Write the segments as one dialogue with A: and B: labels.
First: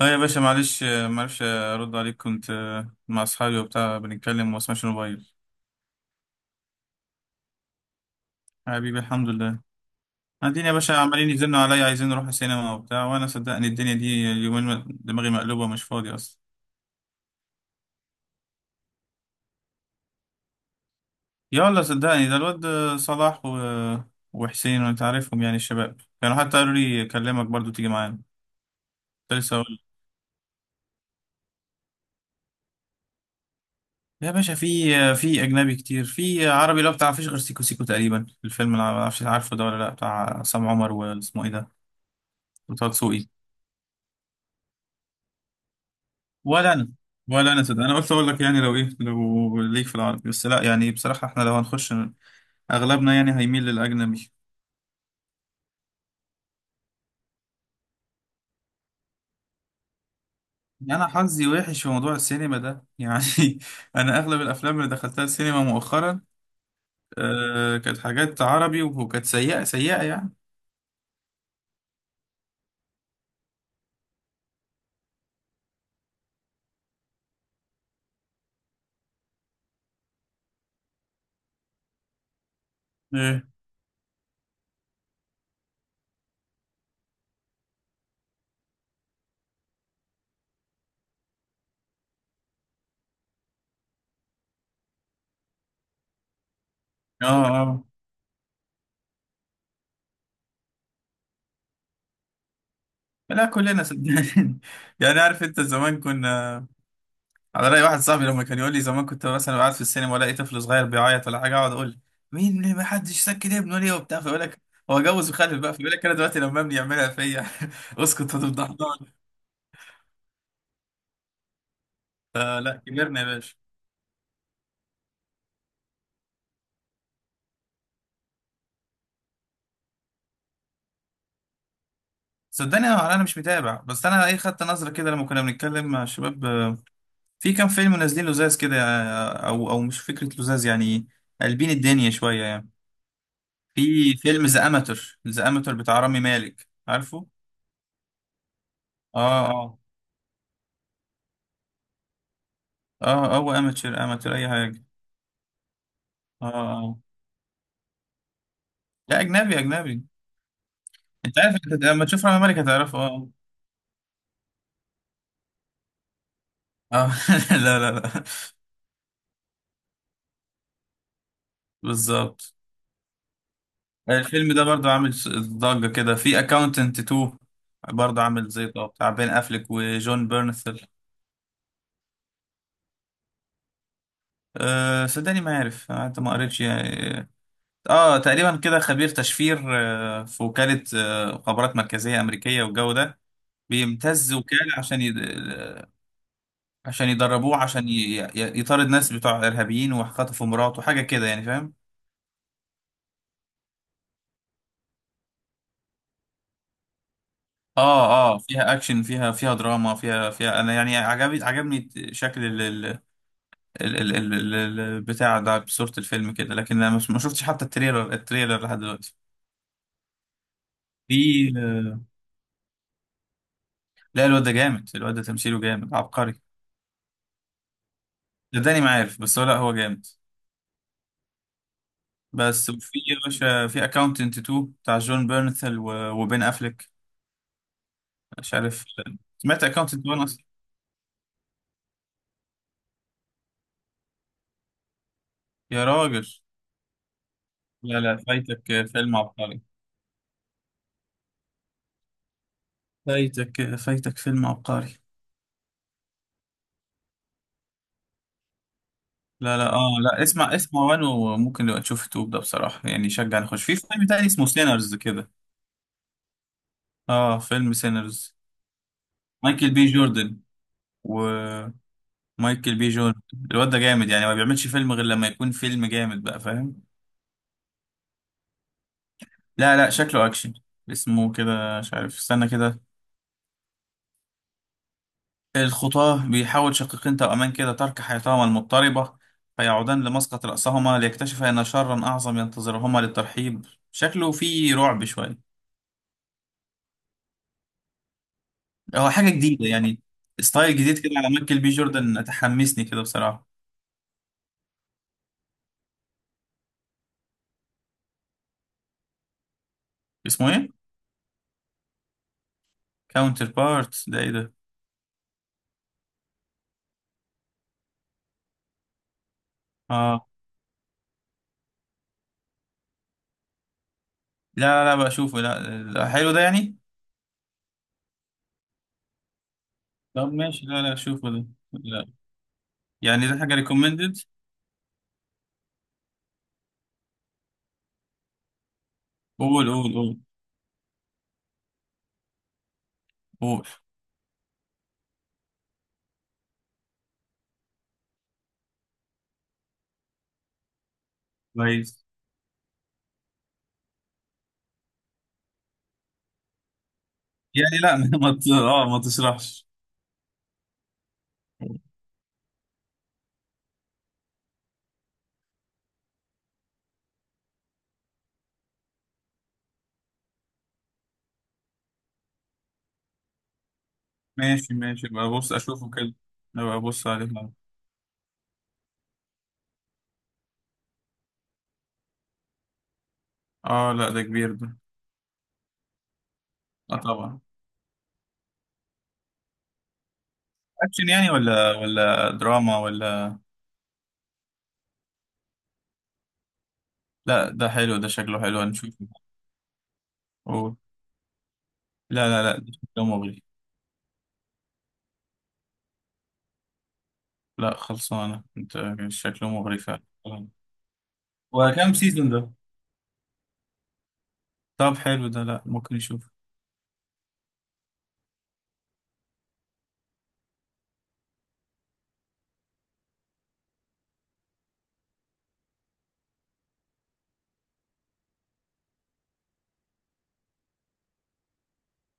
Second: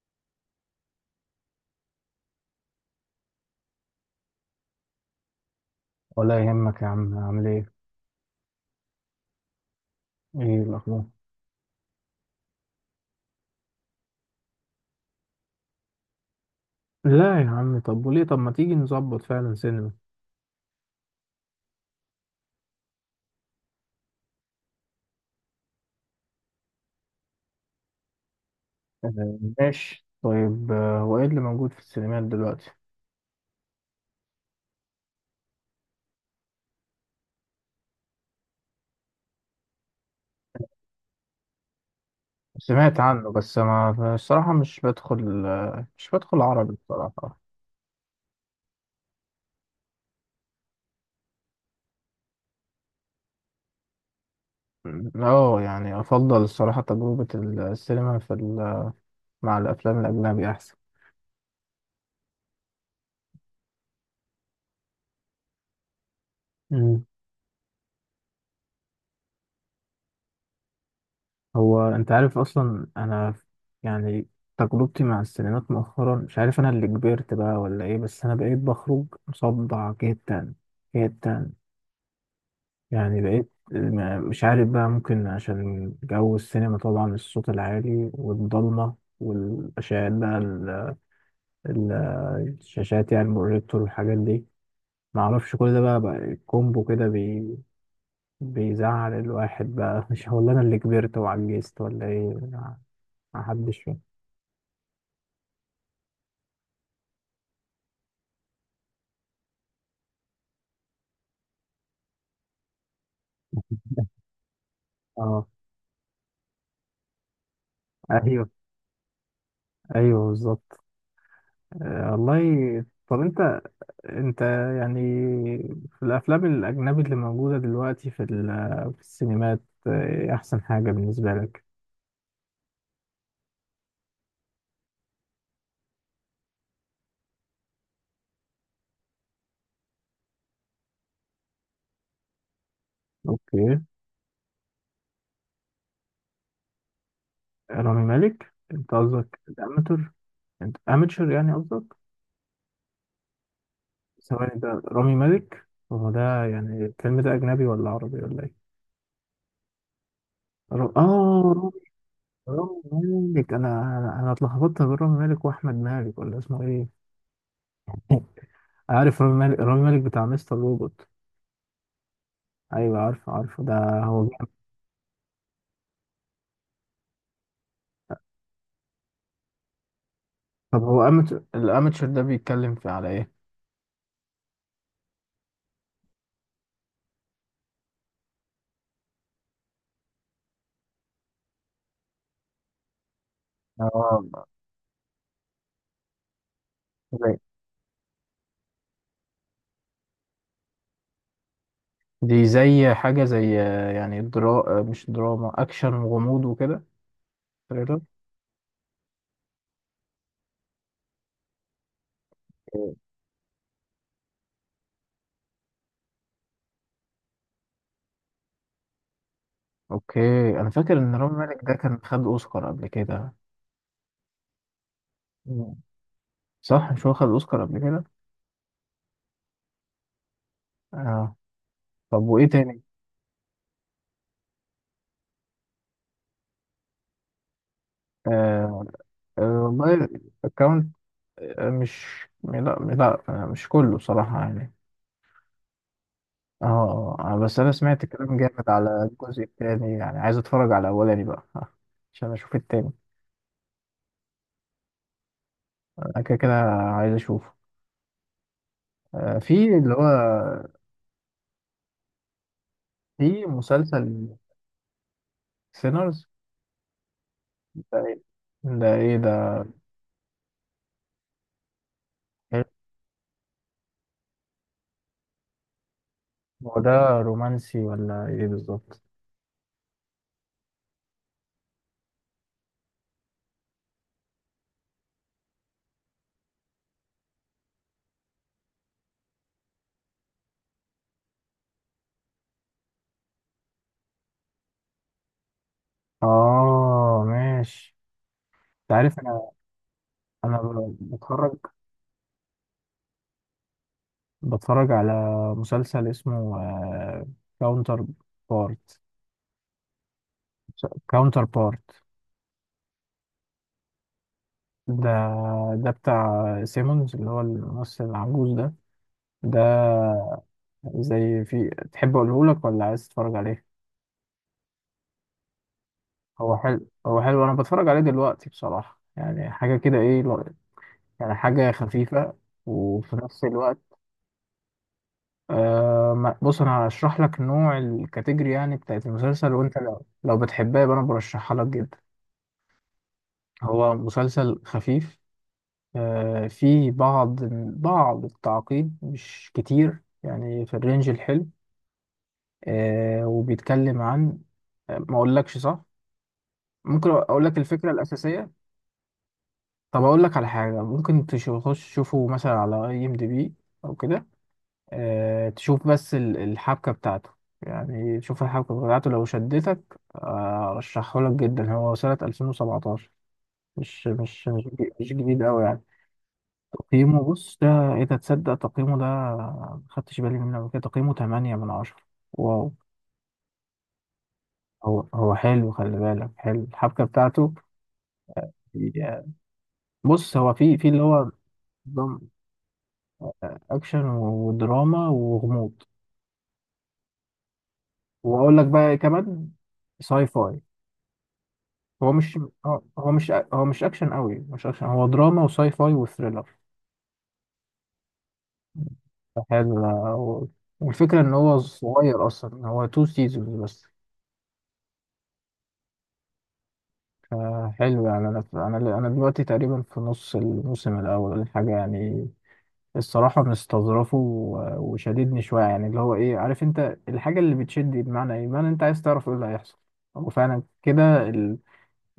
A: اه يا باشا، معلش. معرفش ارد عليك، كنت مع اصحابي وبتاع بنتكلم وما اسمعش الموبايل.
B: ولا يهمك يا عم، عامل ايه؟
A: حبيبي، الحمد لله.
B: ايه
A: قاعدين يا باشا،
B: الاخبار؟
A: عمالين يزنوا عليا، عايزين نروح السينما وبتاع، وانا صدقني الدنيا دي اليومين دماغي مقلوبه، مش فاضي اصلا.
B: لا يا عم، طب وليه؟ طب ما تيجي نظبط فعلا سينما.
A: يلا صدقني، ده الواد صلاح و... آه، وحسين، وانت عارفهم يعني الشباب، كانوا حتى قالوا لي اكلمك برضو تيجي معانا. كنت لسه اقول،
B: ماشي طيب. هو ايه اللي موجود في السينمات دلوقتي؟
A: يا باشا في في اجنبي كتير، في عربي اللي هو بتاع مفيش غير سيكو سيكو تقريبا، الفيلم اللي ما اعرفش عارفه ده ولا لا، بتاع عصام عمر واسمه ايه ده، وطه
B: سمعت
A: دسوقي.
B: عنه، بس ما الصراحة مش بدخل، مش بدخل عربي
A: ولا انا،
B: الصراحة.
A: ولا انا صدق، انا قلت اقول لك يعني لو ايه، لو ليك في العربي، بس لا يعني بصراحه احنا لو هنخش اغلبنا يعني هيميل للاجنبي.
B: اه يعني افضل الصراحة تجربة السينما في مع الافلام الاجنبي احسن.
A: يعني انا حظي وحش في موضوع السينما ده يعني انا اغلب الافلام اللي دخلتها السينما مؤخرا كانت حاجات عربي، وكانت سيئه سيئه يعني.
B: هو انت عارف اصلا انا يعني تجربتي مع السينمات مؤخرا، مش عارف انا اللي كبرت بقى ولا ايه، بس انا بقيت بخرج مصدع جدا جدا. يعني
A: ايه،
B: بقيت مش عارف بقى، ممكن عشان جو السينما طبعا، الصوت العالي والضلمة والأشعاعات بقى ال- الشاشات يعني، البروجيكتور والحاجات دي. معرفش كل ده بقى، بقى كومبو كده
A: اه
B: بي
A: اه،
B: بيزعل الواحد بقى. مش هو اللي انا اللي كبرت وعجزت ولا ايه؟ ما ما
A: لا
B: حدش
A: كلنا
B: فاهم.
A: صدقني يعني عارف انت زمان كنا على رأي واحد صاحبي لما كان يقول لي زمان كنت مثلا قاعد في السينما والاقي طفل صغير بيعيط ولا حاجه، اقعد اقول ما حدش سكت ابنه ليه وبتاع، فيقول لك هو جوز
B: اه.
A: وخلف بقى، فيقول لك انا دلوقتي لما ابني يعملها فيا اسكت
B: ايوه
A: هتفضحنا.
B: ايوه بالظبط. والله.
A: آه لا
B: طب
A: كبرنا يا باشا.
B: انت، انت يعني في الافلام الاجنبي اللي موجوده دلوقتي في في السينمات، إيه احسن حاجه بالنسبه لك؟
A: صدقني أنا مش متابع، بس انا ايه خدت نظره كده لما كنا بنتكلم مع الشباب، في كام فيلم نازلين لزاز كده، او مش فكره لزاز يعني، قلبين الدنيا شويه يعني.
B: اوكي.
A: في فيلم ذا اماتور، ذا اماتور بتاع رامي مالك، عارفه؟
B: رامي مالك، انت قصدك
A: اه اه.
B: الاماتور؟ انت اماتشر يعني قصدك؟
A: اه هو اماتور اماتور اي
B: ثواني، ده
A: حاجه.
B: رامي مالك هو ده؟
A: اه
B: يعني الفيلم ده اجنبي ولا عربي ولا ايه؟
A: لا اجنبي اجنبي. انت عارف
B: اه.
A: انت لما تشوف رامي مالك
B: رامي
A: هتعرفه،
B: رامي
A: اه.
B: مالك، انا أنا اتلخبطت بين رامي مالك واحمد مالك، ولا اسمه ايه؟
A: اه لا لا لا.
B: عارف، رامي مالك، رامي مالك بتاع مستر روبوت.
A: بالظبط.
B: ايوه، عارفه عارفه ده. هو
A: الفيلم
B: جامد.
A: ده برضه عامل ضجة كده، في اكاونتنت 2 برضه، عامل زي طب بتاع بين افليك وجون بيرنثل.
B: طب هو أمت... الاماتشر ده بيتكلم في على ايه؟
A: أه صدقني ما عارف، انت ما قريتش يعني. اه تقريبا كده خبير تشفير في وكالة مخابرات مركزية أمريكية والجو ده، بيمتز
B: اه.
A: وكالة عشان يد... آه، عشان
B: زي-
A: يدربوه عشان ي... ي- يطارد ناس بتوع إرهابيين وخطفوا مراته، حاجة كده يعني فاهم.
B: دي زي حاجه زي، يعني درا... مش دراما، اكشن وغموض وكده. تريلر.
A: اه اه، فيها اكشن، فيها فيها دراما، فيها فيها انا يعني عجبني عجبني شكل
B: أوكي.
A: البتاع ده بصورة الفيلم كده، لكن انا ما شفتش حتى التريلر، التريلر لحد دلوقتي.
B: اوكي. انا فاكر ان رامي
A: في
B: مالك ده كان خد اوسكار قبل كده.
A: لا الواد ده جامد، الواد ده تمثيله
B: مم.
A: جامد عبقري.
B: صح مش هو خد اوسكار قبل كده؟
A: صدقني ما عارف، بس هو لا هو جامد.
B: اه. طب وايه
A: بس
B: تاني؟
A: وفي يا باشا في اكاونتنت 2 بتاع جون بيرنثل و- وبين افليك، مش
B: آه،
A: عارف سمعت
B: والله
A: اكاونتنت 1 اصلا؟
B: الاكونت، مش لا لا، مش كله صراحة يعني.
A: يا راجل
B: اه، بس انا
A: لا
B: سمعت
A: لا،
B: الكلام جامد
A: فايتك
B: على
A: فيلم
B: الجزء
A: عبقري،
B: التاني، يعني عايز اتفرج على الاولاني بقى عشان اشوف التاني.
A: فايتك فيلم عبقري.
B: انا كده كده عايز اشوفه. في
A: لا لا اه
B: اللي هو،
A: لا اسمع، اسمع. وان وممكن نبقى نشوف التوب ده بصراحة يعني، يشجع
B: في
A: نخش في فيلم تاني
B: مسلسل.
A: اسمه سينرز كده.
B: سينرز؟
A: اه فيلم
B: ده ايه؟
A: سينرز،
B: ده ايه ده؟
A: مايكل بي جوردن. ومايكل
B: حلو.
A: بي جوردن، الواد ده جامد يعني ما بيعملش فيلم غير لما يكون فيلم جامد بقى
B: هو
A: فاهم.
B: ده رومانسي ولا ايه بالظبط؟
A: لا لا شكله اكشن. اسمه كده مش عارف، استنى كده. الخطاة، بيحاول شقيقين توأمان كده ترك حياتهما المضطربة، فيعودان لمسقط رأسهما ليكتشفا أن شرا أعظم ينتظرهما للترحيب. شكله فيه رعب شوية.
B: اه ماشي. انت
A: هو
B: عارف
A: حاجة
B: انا،
A: جديدة يعني، ستايل جديد كده على
B: بتفرج،
A: مايكل بي جوردن، تحمسني كده بصراحة.
B: بتفرج على مسلسل اسمه كاونتر بارت.
A: اسمه ايه؟
B: كاونتر بارت
A: كاونتر بارت ده ايه ده؟
B: ده، ده بتاع سيمونز اللي هو الممثل العجوز ده. ده
A: اه،
B: زي، في تحب اقوله لك ولا عايز تتفرج عليه؟
A: لا لا لا بقى اشوفه، لا لا، حلو ده
B: هو
A: يعني؟
B: حلو، هو حلو. انا بتفرج عليه دلوقتي بصراحة، يعني حاجة كده، ايه،
A: طب ماشي، لا لا اشوفه
B: يعني
A: ده.
B: حاجة
A: لا،
B: خفيفة وفي
A: يعني ده
B: نفس
A: حاجة
B: الوقت،
A: ريكومندد؟
B: بص انا هشرح لك نوع الكاتيجوري يعني بتاعت المسلسل،
A: قول
B: وانت
A: قول
B: لو
A: قول،
B: بتحبها يبقى انا برشحها لك جدا.
A: قول.
B: هو مسلسل خفيف، فيه بعض، بعض التعقيد مش كتير، يعني في الرينج الحلو.
A: كويس.
B: آه، وبيتكلم عن، ما اقولكش صح. ممكن اقول لك
A: يعني
B: الفكره
A: لا ما ت-
B: الاساسيه.
A: اه ما تشرحش.
B: طب اقول لك على حاجه، ممكن تخش تشوفه مثلا على اي ام دي بي او كده، آه تشوف بس الحبكه بتاعته، يعني تشوف الحبكه بتاعته، لو شدتك ارشحه لك جدا. هو سنه 2017، مش
A: ماشي ماشي
B: مش
A: بقى،
B: جديد
A: بص
B: قوي يعني.
A: اشوفه كده، بقى ابص
B: تقييمه،
A: عليه.
B: بص ده، ايه ده، تصدق تقييمه ده ما خدتش بالي منه قبل كده، تقييمه 8 من 10. واو.
A: اه لا ده كبير ده.
B: هو حلو، خلي بالك، حلو
A: اه
B: الحبكه
A: طبعا.
B: بتاعته يعني. بص، هو في، في اللي
A: اكشن يعني
B: هو،
A: ولا
B: نظام
A: ولا دراما ولا؟
B: اكشن ودراما وغموض.
A: لا ده حلو، ده شكله
B: واقول
A: حلو،
B: لك بقى
A: هنشوفه.
B: كمان ساي فاي.
A: قول.
B: هو
A: لا
B: مش
A: لا لا، ده
B: هو
A: شكله مغري.
B: هو مش اكشن قوي، مش اكشن، هو دراما وساي فاي وثريلر.
A: لا خلصانة انت، شكله
B: حلو
A: مغري
B: ده.
A: فعلا.
B: والفكره ان هو
A: وكم
B: صغير
A: سيزون ده؟
B: اصلا، هو تو سيزونز بس.
A: طب حلو ده، لا ممكن نشوف.
B: فحلو يعني، انا دلوقتي تقريبا في نص الموسم الاول ولا حاجه يعني. الصراحة مستظرفه وشاددني شوية يعني، اللي هو، إيه، عارف أنت الحاجة اللي بتشد دي بمعنى إيه؟ بمعنى أنت عايز تعرف إيه اللي هيحصل. هو فعلا كده،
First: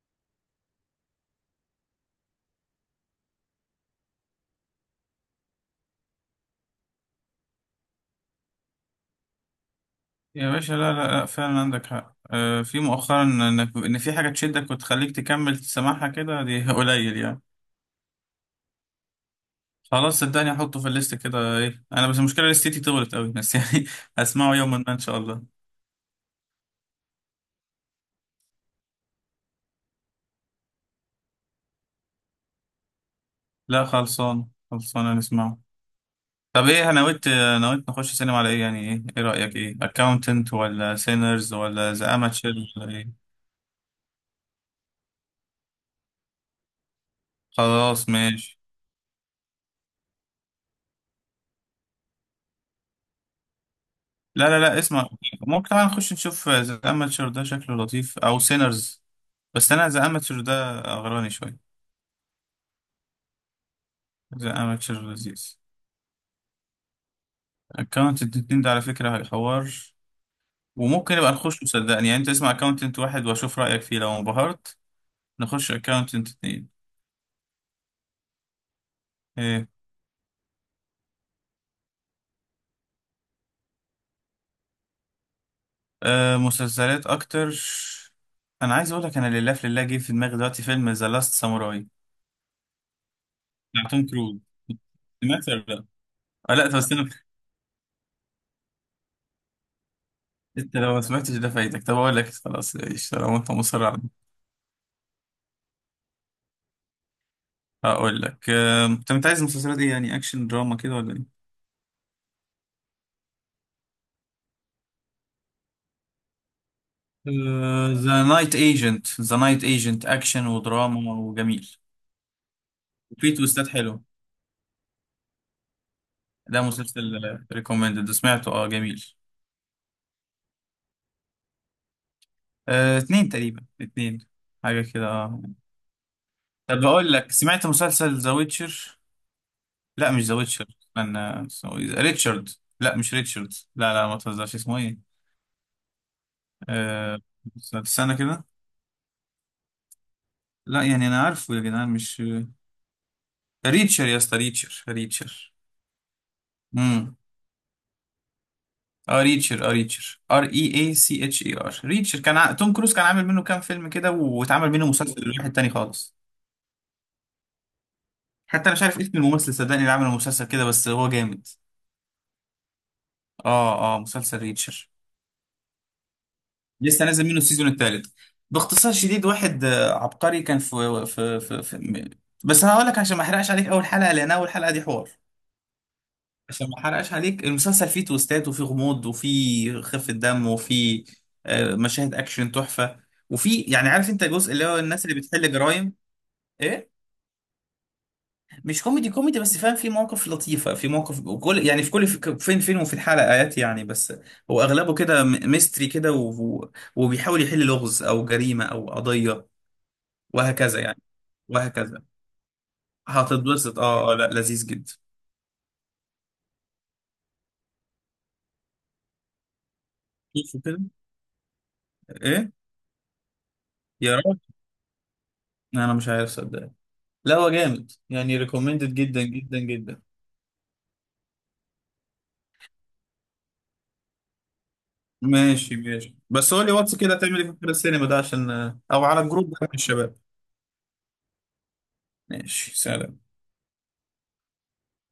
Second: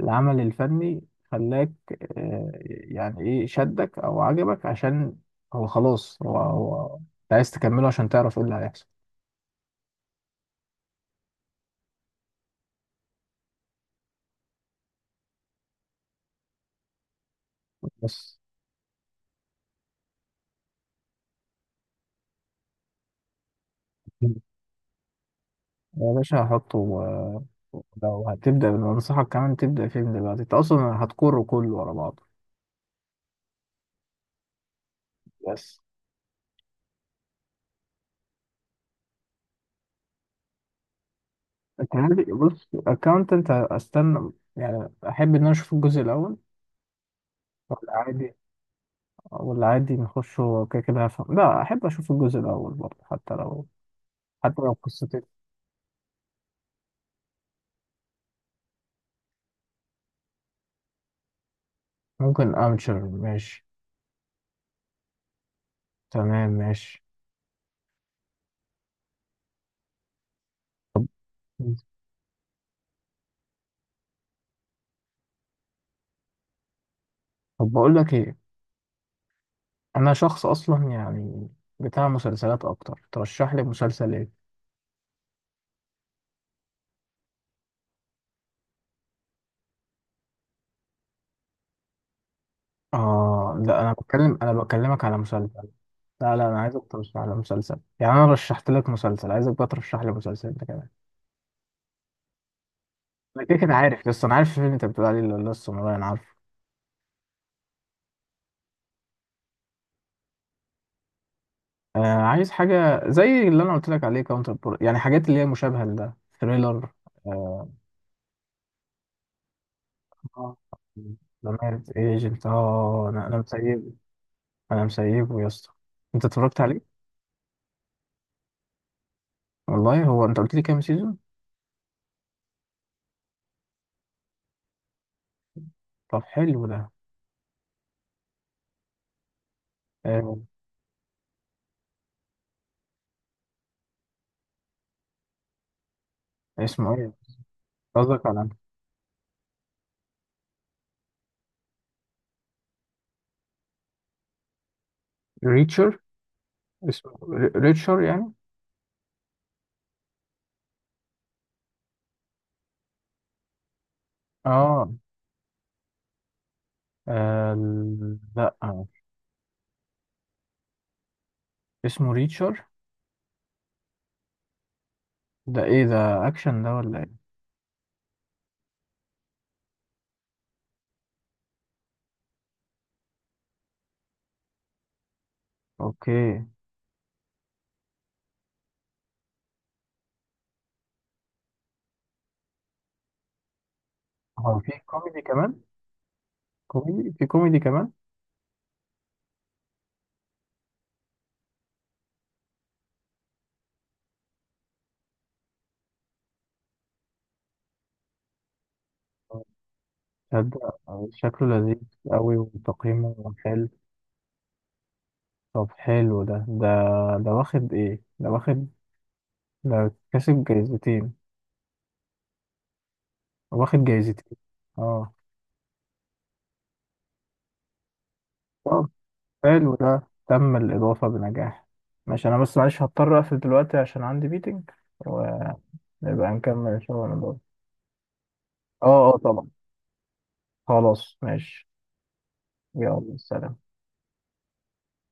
B: العمل الفني خلاك، يعني إيه شدك أو عجبك، عشان هو خلاص هو هو أنت عايز تكمله عشان تعرف إيه اللي هيحصل.
A: يا باشا لا لا لا، فعلا عندك حق في مؤخرا انك ان في حاجة تشدك وتخليك تكمل سماعها كده، دي قليل يعني.
B: بس
A: خلاص صدقني احطه في الليست كده، ايه انا بس المشكلة لستي طولت قوي بس يعني هسمعه يوما ما ان شاء الله.
B: يا باشا هحطه لو هتبدأ أنصحك كمان تبدأ فيلم دلوقتي، أنت أصلا هتكره كله ورا بعضه.
A: لا خلصان خلصان نسمعه.
B: بس
A: طب ايه، انا نويت، نويت نخش سينما على ايه يعني؟ ايه ايه رأيك، ايه اكاونتنت ولا سينرز ولا ذا
B: تعالي
A: اماتشر؟
B: بص، اكاونتنت استنى، يعني احب ان انا اشوف الجزء الاول. ولا
A: خلاص
B: عادي،
A: ماشي.
B: ولا عادي نخش، هو كده كده هفهم. لا احب اشوف الجزء الاول برضه، حتى لو،
A: لا لا
B: حتى لو
A: لا اسمع،
B: قصتي.
A: ممكن طبعا نخش نشوف ذا اماتشر ده شكله لطيف او سينرز، بس انا ذا اماتشر ده غراني شويه.
B: ممكن امشر ماشي.
A: ذا اماتشر لذيذ.
B: تمام ماشي.
A: اكونت الاتنين ده على فكره هيحور، وممكن يبقى نخش صدقني يعني، انت اسمع اكونتنت واحد واشوف رايك فيه، لو انبهرت نخش اكونتنت اتنين.
B: طب بقول لك ايه،
A: ايه.
B: انا شخص اصلا يعني بتاع مسلسلات اكتر. ترشح لي مسلسل ايه؟
A: آه مسلسلات اكتر. انا عايز اقول لك، انا لله في لله جه في دماغي دلوقتي فيلم ذا لاست ساموراي
B: اه لا،
A: بتاع
B: انا
A: توم
B: بتكلم،
A: كروز،
B: انا بكلمك على
A: سمعت ولا
B: مسلسل.
A: لا؟
B: لا لا،
A: آه
B: انا
A: لا طب
B: عايزك
A: استنى،
B: ترشح لي مسلسل، يعني انا رشحت لك مسلسل، عايزك بقى ترشح لي مسلسل انت
A: انت
B: كمان.
A: لو ما سمعتش ده فايتك، طب اقول لك خلاص ايش لو
B: انا
A: انت
B: كده كده
A: مصر على
B: عارف،
A: ده.
B: لسه، انا عارف الفيلم اللي انت بتقول عليه اللي هو، لسه والله انا عارفه.
A: هقول لك طب انت عايز المسلسلات ايه يعني، اكشن دراما كده ولا ايه؟
B: آه عايز حاجه زي اللي انا قلت لك عليه، كاونتر بور، يعني حاجات اللي هي مشابهه لده، ثريلر. آه.
A: ذا نايت ايجنت، ذا نايت ايجنت اكشن
B: اه
A: ودراما وجميل،
B: لمارد ايجنت، اه انا
A: وفي
B: انا
A: تويستات
B: مسيبه،
A: حلو.
B: انا مسيبه يا اسطى. انت اتفرجت
A: ده
B: عليه؟
A: مسلسل ريكومندد، سمعته اه جميل.
B: والله، هو انت قلت لي كام سيزون؟
A: اتنين تقريبا، اتنين، حاجة كده اه.
B: طب حلو
A: طب
B: ده.
A: بقول لك سمعت مسلسل ذا ويتشر؟ لا مش ذا
B: آه
A: ويتشر، استنى. اسمه إيه؟ ريتشارد، لا مش ريتشارد، لا لا ما تهزرش، اسمه ايه؟
B: اسمه ايه؟
A: آه، استنى
B: قصدك
A: كده.
B: على
A: لا يعني انا عارفه يا جدعان، مش آه، ريتشر يا اسطى، ريتشر ريتشر.
B: ريتشر. اسمه
A: امم
B: ريتشر يعني؟
A: اه ريتشر، اه ريتشر، ار اي اي سي اتش اي ار، ريتشر كان توم كروز كان عامل منه كام فيلم كده، واتعمل منه
B: اه.
A: مسلسل لواحد تاني خالص.
B: آه لا،
A: حتى انا مش عارف اسم الممثل صدقني، اللي عمل المسلسل كده بس هو جامد.
B: اسمه ريتشر.
A: اه اه مسلسل ريتشر،
B: ده ايه ده؟ اكشن ده ولا
A: لسه
B: ايه؟
A: نازل منه السيزون الثالث. باختصار شديد واحد عبقري، كان بس هقول لك عشان ما احرقش عليك اول حلقه، لان اول حلقه دي حوار.
B: اوكي.
A: عشان ما احرقش عليك، المسلسل فيه تويستات وفيه غموض وفيه خفة دم وفيه مشاهد اكشن تحفة، وفي يعني عارف انت الجزء
B: هو
A: اللي
B: في
A: هو الناس اللي
B: كوميدي
A: بتحل
B: كمان؟
A: جرايم. ايه.
B: كوميدي، في كوميدي كمان؟
A: مش كوميدي كوميدي بس فاهم، في مواقف لطيفة، في مواقف وكل يعني في كل في فين فين وفي الحلقات يعني، بس هو اغلبه كده ميستري كده وبيحاول يحل لغز او جريمة او قضية
B: تصدق
A: وهكذا يعني،
B: شكله لذيذ
A: وهكذا.
B: قوي، وتقييمه حلو.
A: هتتبسط اه، لا لذيذ جدا.
B: طب حلو ده ده، ده واخد ايه؟ ده واخد، ده كسب
A: شوفوا كده.
B: جايزتين؟
A: ايه.
B: واخد
A: يا
B: جايزتين؟
A: رب،
B: اه.
A: انا مش عارف صدق، لا هو جامد يعني،
B: طب
A: ريكومندد جدا جدا
B: حلو
A: جدا.
B: ده، تم الإضافة بنجاح. ماشي، أنا بس معلش هضطر أقفل دلوقتي عشان عندي ميتنج، ونبقى
A: ماشي ماشي، بس قول لي
B: نكمل
A: واتس
B: شغلنا
A: كده تعمل ايه
B: برضه.
A: في آخر السينما ده، عشان
B: اه
A: او
B: اه
A: على
B: طبعا.
A: الجروب ده من الشباب.
B: خلاص ماشي.
A: ماشي،
B: يلا
A: سلام.
B: سلام.